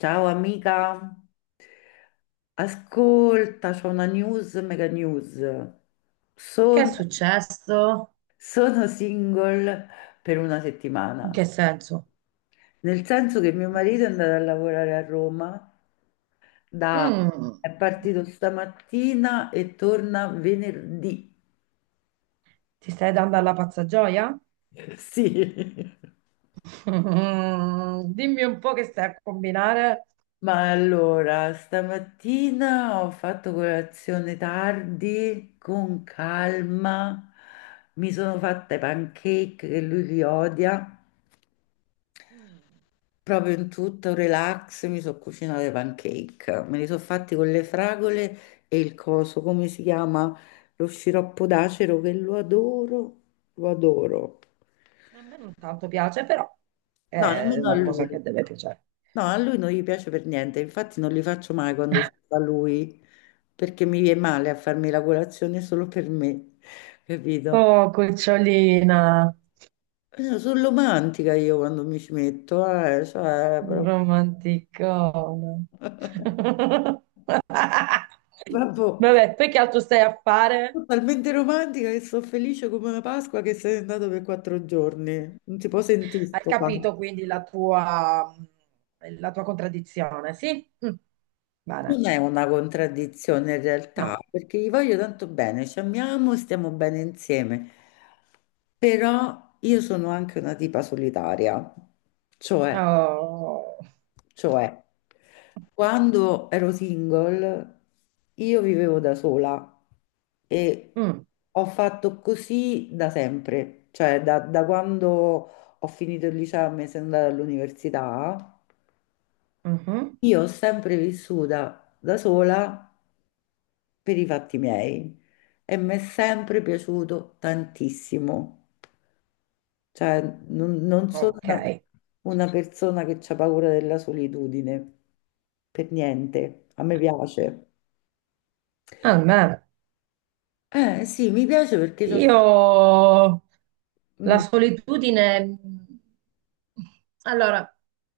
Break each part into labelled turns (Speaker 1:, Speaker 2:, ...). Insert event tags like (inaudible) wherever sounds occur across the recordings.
Speaker 1: Ciao amica, ascolta, c'ho una news, mega news.
Speaker 2: Che è
Speaker 1: Sono,
Speaker 2: successo?
Speaker 1: sono single per una
Speaker 2: In
Speaker 1: settimana,
Speaker 2: che senso?
Speaker 1: nel senso che mio marito è andato a lavorare a Roma, da-
Speaker 2: Mm,
Speaker 1: è partito stamattina e torna venerdì.
Speaker 2: ti stai dando alla pazza gioia?
Speaker 1: (laughs) Sì.
Speaker 2: (laughs) Mm, dimmi un po' che stai a combinare.
Speaker 1: Ma allora, stamattina ho fatto colazione tardi, con calma, mi sono fatta i pancake che lui li odia,
Speaker 2: Mm,
Speaker 1: proprio in tutto relax, mi sono cucinato i pancake, me li sono fatti con le fragole e il coso, come si chiama? Lo sciroppo d'acero che lo adoro, lo adoro.
Speaker 2: a me non tanto piace, però
Speaker 1: No,
Speaker 2: è
Speaker 1: nemmeno a
Speaker 2: una cosa
Speaker 1: lui.
Speaker 2: che deve piacere.
Speaker 1: No, a lui non gli piace per niente, infatti non li faccio mai quando ci
Speaker 2: (laughs)
Speaker 1: va lui, perché mi viene male a farmi la colazione solo per me, (laughs) capito?
Speaker 2: Oh, cucciolina,
Speaker 1: Sono romantica io quando mi ci metto, cioè,
Speaker 2: un
Speaker 1: proprio...
Speaker 2: romanticone.
Speaker 1: (laughs)
Speaker 2: (laughs)
Speaker 1: Vabbè,
Speaker 2: Vabbè, poi che altro stai a fare?
Speaker 1: sono talmente romantica che sono felice come una Pasqua che sei andato per 4 giorni, non si può sentire
Speaker 2: Hai
Speaker 1: sto qua.
Speaker 2: capito quindi la tua contraddizione, sì? Mm. Bene,
Speaker 1: Non è una contraddizione in realtà,
Speaker 2: no.
Speaker 1: perché gli voglio tanto bene, ci amiamo, stiamo bene insieme, però io sono anche una tipa solitaria, cioè,
Speaker 2: Oh.
Speaker 1: cioè, quando ero single io vivevo da sola e
Speaker 2: Mm.
Speaker 1: ho fatto così da sempre, cioè da quando ho finito il liceo e mi sono andata all'università,
Speaker 2: Mhm.
Speaker 1: io ho sempre vissuta da sola per i fatti miei e mi è sempre piaciuto tantissimo. Cioè, non sono
Speaker 2: Ok,
Speaker 1: una persona che ha paura della solitudine, per niente. A me piace.
Speaker 2: almeno
Speaker 1: Eh sì, mi piace perché c'ho...
Speaker 2: io la
Speaker 1: Mm,
Speaker 2: solitudine... allora,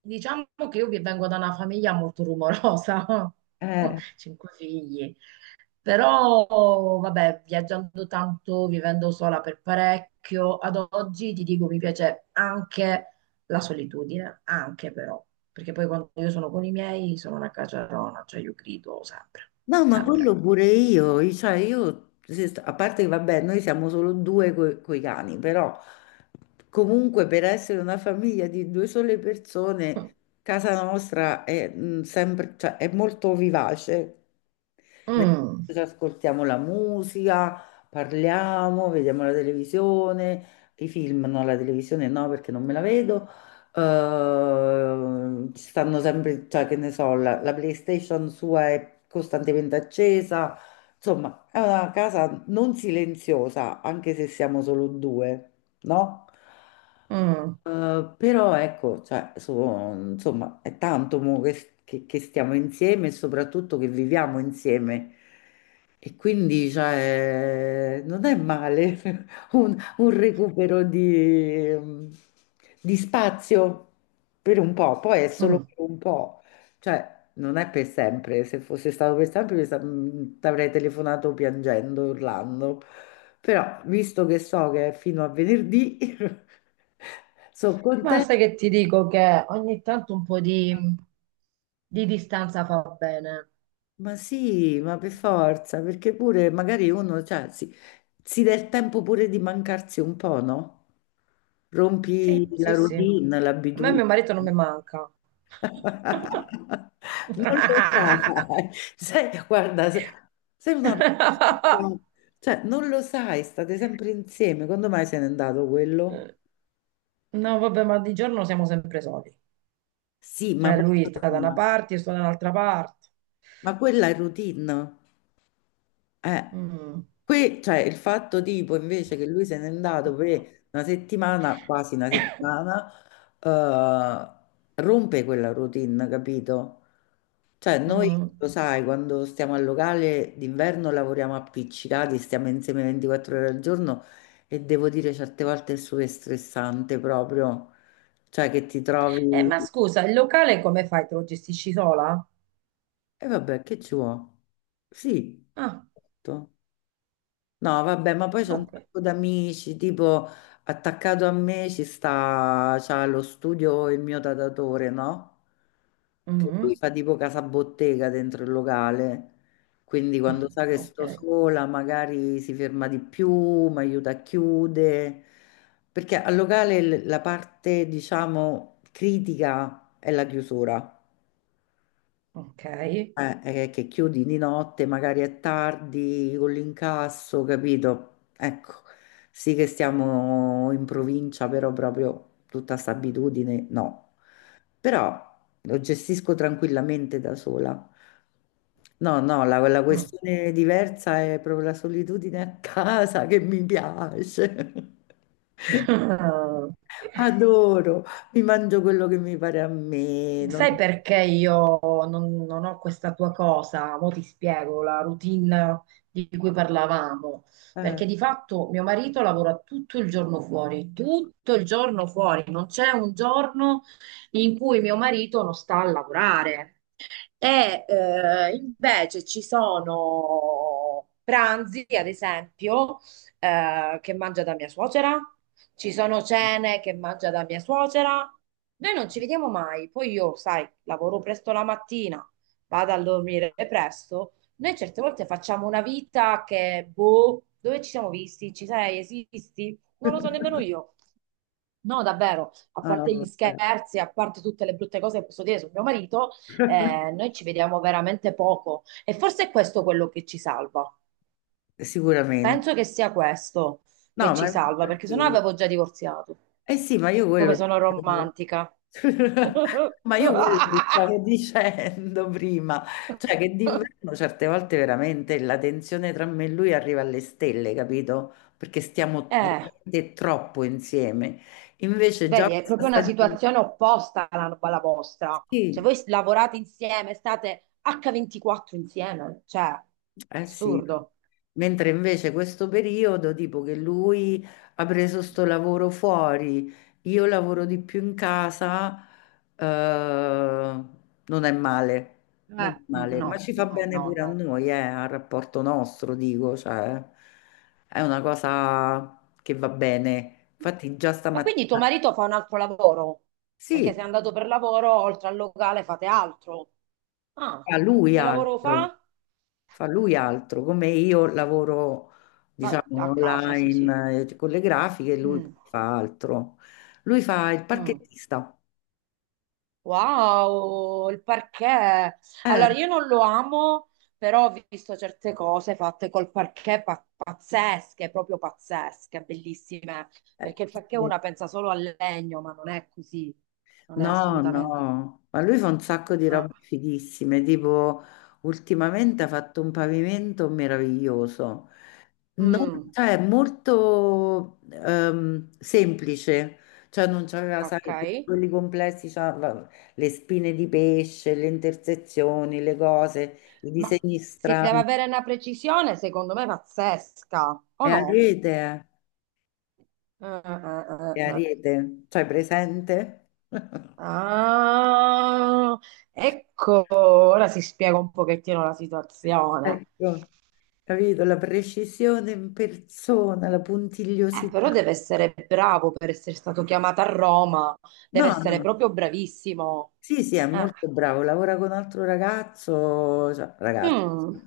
Speaker 2: diciamo che io vi vengo da una famiglia molto rumorosa, (laughs)
Speaker 1: eh.
Speaker 2: cinque figli. Però, vabbè, viaggiando tanto, vivendo sola per parecchio, ad oggi ti dico mi piace anche la solitudine, anche però, perché poi quando io sono con i miei sono una caciarona, cioè io grido sempre,
Speaker 1: No, ma
Speaker 2: sempre.
Speaker 1: quello pure io, cioè io, se st- a parte che vabbè, noi siamo solo due coi cani, però comunque per essere una famiglia di due sole
Speaker 2: Mm,
Speaker 1: persone, casa nostra è, mm, sempre, cioè, è molto vivace. Nel
Speaker 2: mm,
Speaker 1: senso che ascoltiamo la musica, parliamo, vediamo la televisione, i film, no, la televisione no perché non me la vedo. Ci stanno sempre, cioè che ne so, la PlayStation sua è costantemente accesa. Insomma, è una casa non silenziosa, anche se siamo solo due, no?
Speaker 2: mm.
Speaker 1: Però ecco, cioè, insomma, è tanto mo che, che stiamo insieme e soprattutto che viviamo insieme. E quindi, cioè, non è male (laughs) un recupero di spazio per un po', poi è solo
Speaker 2: Mm.
Speaker 1: per un po', cioè, non è per sempre. Se fosse stato per sempre, ti avrei telefonato piangendo, urlando. Però, visto che so che è fino a venerdì, (laughs) sono
Speaker 2: Ma
Speaker 1: contenta.
Speaker 2: sai che ti dico che ogni tanto un po' di distanza fa bene.
Speaker 1: Ma sì, ma per forza, perché pure magari uno, cioè, si dà il tempo pure di mancarsi un po', no? Rompi
Speaker 2: Sì,
Speaker 1: la
Speaker 2: sì, sì.
Speaker 1: routine,
Speaker 2: A me
Speaker 1: l'abitudine.
Speaker 2: mio marito non mi manca.
Speaker 1: (laughs) Non lo
Speaker 2: (laughs)
Speaker 1: sai. Sai, guarda, sei una... persona...
Speaker 2: (laughs)
Speaker 1: Cioè, non lo sai, state sempre insieme. Quando mai se n'è andato quello?
Speaker 2: No, vabbè, ma di giorno siamo sempre soli.
Speaker 1: Sì, ma...
Speaker 2: Cioè,
Speaker 1: poi...
Speaker 2: lui sta da una parte, io sto da un'altra parte.
Speaker 1: Ma quella è routine. Eh.
Speaker 2: Mm.
Speaker 1: Qui cioè, il fatto tipo invece che lui se n'è andato per una settimana, quasi una
Speaker 2: (coughs)
Speaker 1: settimana, rompe quella routine, capito? Cioè noi,
Speaker 2: Mm.
Speaker 1: lo sai, quando stiamo al locale d'inverno lavoriamo appiccicati, stiamo insieme 24 ore al giorno e devo dire certe volte è super stressante proprio, cioè che ti trovi...
Speaker 2: Ma scusa, il locale come fai? Te lo gestisci sola?
Speaker 1: E vabbè, che ci vuole? Sì.
Speaker 2: Ah,
Speaker 1: Tutto. No, vabbè, ma poi c'è un
Speaker 2: ok.
Speaker 1: sacco d'amici, tipo attaccato a me ci sta, c'ha lo studio il mio datatore, no? Che lui
Speaker 2: Mm.
Speaker 1: fa tipo casa bottega dentro il locale, quindi quando sa che
Speaker 2: Ok,
Speaker 1: sto sola magari si ferma di più, mi aiuta a chiudere, perché al locale la parte, diciamo, critica è la chiusura.
Speaker 2: ok.
Speaker 1: Che chiudi di notte, magari è tardi con l'incasso, capito? Ecco, sì che stiamo in provincia, però proprio tutta sta abitudine, no. Però lo gestisco tranquillamente da sola. No, no, la
Speaker 2: Mm.
Speaker 1: questione diversa è proprio la solitudine a casa che mi piace. (laughs)
Speaker 2: (laughs)
Speaker 1: Adoro, mi mangio quello che mi pare a me.
Speaker 2: Sai perché io non ho questa tua cosa? Mo' ti spiego la routine di cui parlavamo.
Speaker 1: Eh,
Speaker 2: Perché di fatto mio marito lavora tutto il giorno fuori, tutto il giorno fuori. Non c'è un giorno in cui mio marito non sta a lavorare. E invece ci sono pranzi, ad esempio, che mangia da mia suocera, ci sono cene che mangia da mia suocera. Noi non ci vediamo mai, poi io, sai, lavoro presto la mattina, vado a dormire presto. Noi certe volte facciamo una vita che, boh, dove ci siamo visti? Ci sei? Esisti? Non lo so nemmeno io. No, davvero, a
Speaker 1: ah,
Speaker 2: parte gli
Speaker 1: vabbè.
Speaker 2: scherzi, a parte tutte le brutte cose che posso dire sul mio marito, noi ci vediamo veramente poco e forse è questo quello che ci salva.
Speaker 1: Sicuramente.
Speaker 2: Penso che sia questo che
Speaker 1: No,
Speaker 2: ci
Speaker 1: ma
Speaker 2: salva, perché sennò
Speaker 1: infatti...
Speaker 2: avevo già divorziato.
Speaker 1: eh sì, ma io
Speaker 2: Come
Speaker 1: quello
Speaker 2: sono
Speaker 1: dicevo.
Speaker 2: romantica.
Speaker 1: (laughs)
Speaker 2: (laughs)
Speaker 1: Ma io quello ti stavo dicendo prima, cioè che d'inverno certe volte veramente la tensione tra me e lui arriva alle stelle, capito? Perché stiamo
Speaker 2: Eh,
Speaker 1: veramente troppo insieme. Invece già
Speaker 2: vedi, è
Speaker 1: questa
Speaker 2: proprio una
Speaker 1: stagione,
Speaker 2: situazione opposta alla, alla vostra. Cioè,
Speaker 1: sì,
Speaker 2: voi lavorate insieme, state H24 insieme, cioè,
Speaker 1: eh sì,
Speaker 2: assurdo.
Speaker 1: mentre invece questo periodo, tipo che lui ha preso sto lavoro fuori, io lavoro di più in casa, eh, non è male, non è
Speaker 2: Eh,
Speaker 1: male,
Speaker 2: no,
Speaker 1: ma ci fa
Speaker 2: no,
Speaker 1: bene
Speaker 2: no,
Speaker 1: pure a
Speaker 2: no.
Speaker 1: noi, al rapporto nostro, dico, cioè, è una cosa che va bene. Infatti già
Speaker 2: Ma quindi tuo
Speaker 1: stamattina,
Speaker 2: marito fa un altro lavoro?
Speaker 1: sì,
Speaker 2: Perché se è andato per lavoro, oltre al locale fate altro. Ah,
Speaker 1: a lui
Speaker 2: che lavoro
Speaker 1: altro.
Speaker 2: fa?
Speaker 1: Fa lui altro, come io lavoro,
Speaker 2: Vabbè,
Speaker 1: diciamo,
Speaker 2: a casa, sì, sì.
Speaker 1: online con le grafiche, lui
Speaker 2: Mm,
Speaker 1: fa altro. Lui fa il
Speaker 2: mm.
Speaker 1: parchettista.
Speaker 2: Wow, il parquet.
Speaker 1: Eh,
Speaker 2: Allora, io non lo amo, però ho visto certe cose fatte col parquet pa- pazzesche, proprio pazzesche, bellissime.
Speaker 1: eh,
Speaker 2: Perché il parquet
Speaker 1: sì.
Speaker 2: una pensa solo al legno, ma non è così. Non è
Speaker 1: No,
Speaker 2: assolutamente.
Speaker 1: no, ma lui fa un sacco di robe
Speaker 2: Ah,
Speaker 1: fighissime, tipo ultimamente ha fatto un pavimento meraviglioso. No,
Speaker 2: mm,
Speaker 1: cioè molto semplice, cioè non c'aveva,
Speaker 2: ok.
Speaker 1: sai, quelli complessi, c'aveva le spine di pesce, le intersezioni, le cose, i
Speaker 2: Ma
Speaker 1: disegni
Speaker 2: si deve
Speaker 1: strani.
Speaker 2: avere una precisione, secondo me, pazzesca,
Speaker 1: È
Speaker 2: o
Speaker 1: a
Speaker 2: no?
Speaker 1: rete, è a
Speaker 2: Eh.
Speaker 1: rete, cioè presente? (laughs)
Speaker 2: Ah, ecco, ora si spiega un pochettino la situazione.
Speaker 1: Ecco, capito? La precisione in persona, la puntigliosità.
Speaker 2: Però deve essere bravo per essere stato chiamato a Roma, deve
Speaker 1: No,
Speaker 2: essere
Speaker 1: no.
Speaker 2: proprio bravissimo.
Speaker 1: Sì, sì, è
Speaker 2: Eh,
Speaker 1: molto bravo, lavora con un altro ragazzo, cioè, ragazzo,
Speaker 2: mm,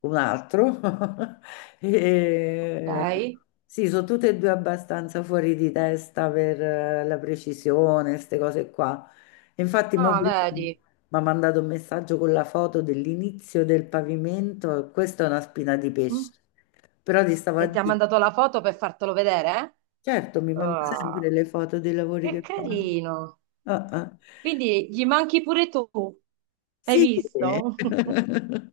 Speaker 1: un altro. (laughs) E...
Speaker 2: ok.
Speaker 1: Sì, sono tutte e due abbastanza fuori di testa per la precisione, queste cose qua. E infatti, mo
Speaker 2: Ah,
Speaker 1: prima mi
Speaker 2: vedi.
Speaker 1: ha mandato un messaggio con la foto dell'inizio del pavimento, questa è una spina di
Speaker 2: Mm.
Speaker 1: pesce. Però ti stavo a
Speaker 2: E ti ha
Speaker 1: dire,
Speaker 2: mandato la foto per fartelo vedere?
Speaker 1: certo, mi
Speaker 2: Eh?
Speaker 1: manda sempre
Speaker 2: Ah,
Speaker 1: le foto dei lavori
Speaker 2: che
Speaker 1: che fa.
Speaker 2: carino.
Speaker 1: Ah, ah.
Speaker 2: Quindi gli manchi pure tu, hai
Speaker 1: Sì, sì.
Speaker 2: visto?
Speaker 1: (laughs)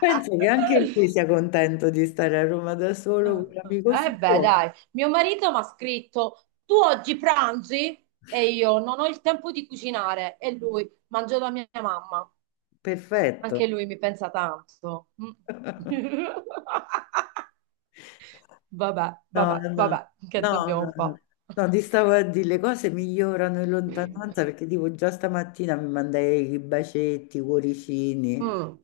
Speaker 1: Penso che anche lui sia contento di stare a Roma da solo con l'amico
Speaker 2: Eh beh,
Speaker 1: suo.
Speaker 2: dai, mio marito mi ha scritto, tu oggi pranzi? E io non ho il tempo di cucinare. E lui, mangio da mia mamma.
Speaker 1: Perfetto.
Speaker 2: Anche lui mi pensa tanto. Mm.
Speaker 1: (laughs)
Speaker 2: (laughs) Vabbè,
Speaker 1: No,
Speaker 2: vabbè,
Speaker 1: no, no,
Speaker 2: vabbè, che
Speaker 1: no,
Speaker 2: dobbiamo
Speaker 1: no.
Speaker 2: fare?
Speaker 1: No, ti stavo a dire, le cose migliorano in lontananza perché tipo già stamattina mi mandai i bacetti, i cuoricini.
Speaker 2: Mm,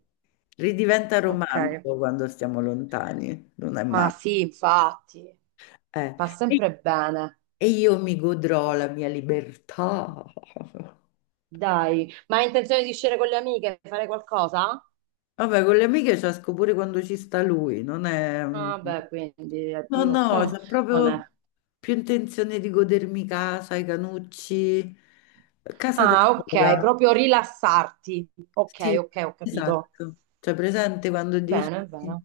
Speaker 1: Ridiventa
Speaker 2: ok,
Speaker 1: romantico quando stiamo lontani, non è
Speaker 2: ma
Speaker 1: male.
Speaker 2: sì, infatti,
Speaker 1: Eh,
Speaker 2: fa
Speaker 1: E
Speaker 2: sempre bene.
Speaker 1: e io mi godrò la mia libertà. (laughs)
Speaker 2: Dai, ma hai intenzione di uscire con le amiche, fare qualcosa?
Speaker 1: Vabbè, con le amiche ci esco pure quando ci sta lui, non è... mm,
Speaker 2: Ah, beh, quindi
Speaker 1: no,
Speaker 2: addio.
Speaker 1: no,
Speaker 2: (laughs)
Speaker 1: c'è
Speaker 2: Non
Speaker 1: proprio
Speaker 2: è.
Speaker 1: più intenzione di godermi casa, i canucci, casa da
Speaker 2: Ah, ok,
Speaker 1: sola.
Speaker 2: proprio rilassarti. Ok,
Speaker 1: Sì,
Speaker 2: ok, ho capito.
Speaker 1: esatto. Cioè, presente quando
Speaker 2: Bene,
Speaker 1: dici...
Speaker 2: bene.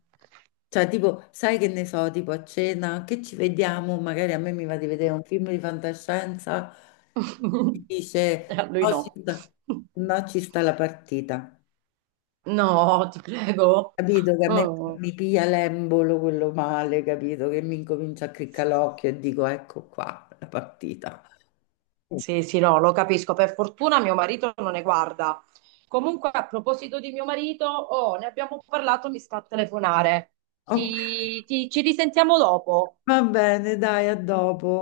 Speaker 1: Cioè, tipo, sai che ne so, tipo a cena, che ci vediamo, magari a me mi va di vedere un film di fantascienza, mi
Speaker 2: (laughs)
Speaker 1: dice,
Speaker 2: A lui
Speaker 1: "Oh,
Speaker 2: no. (laughs)
Speaker 1: no, ci sta la partita."
Speaker 2: No, ti prego.
Speaker 1: Capito che a me
Speaker 2: Oh,
Speaker 1: mi piglia l'embolo quello male, capito che mi incomincia a criccare l'occhio e dico ecco qua la partita. Mm.
Speaker 2: sì, sì, no, lo capisco. Per fortuna mio marito non ne guarda. Comunque, a proposito di mio marito, oh, ne abbiamo parlato, mi sta a telefonare.
Speaker 1: Ok,
Speaker 2: Ci risentiamo dopo.
Speaker 1: va bene, dai, a dopo.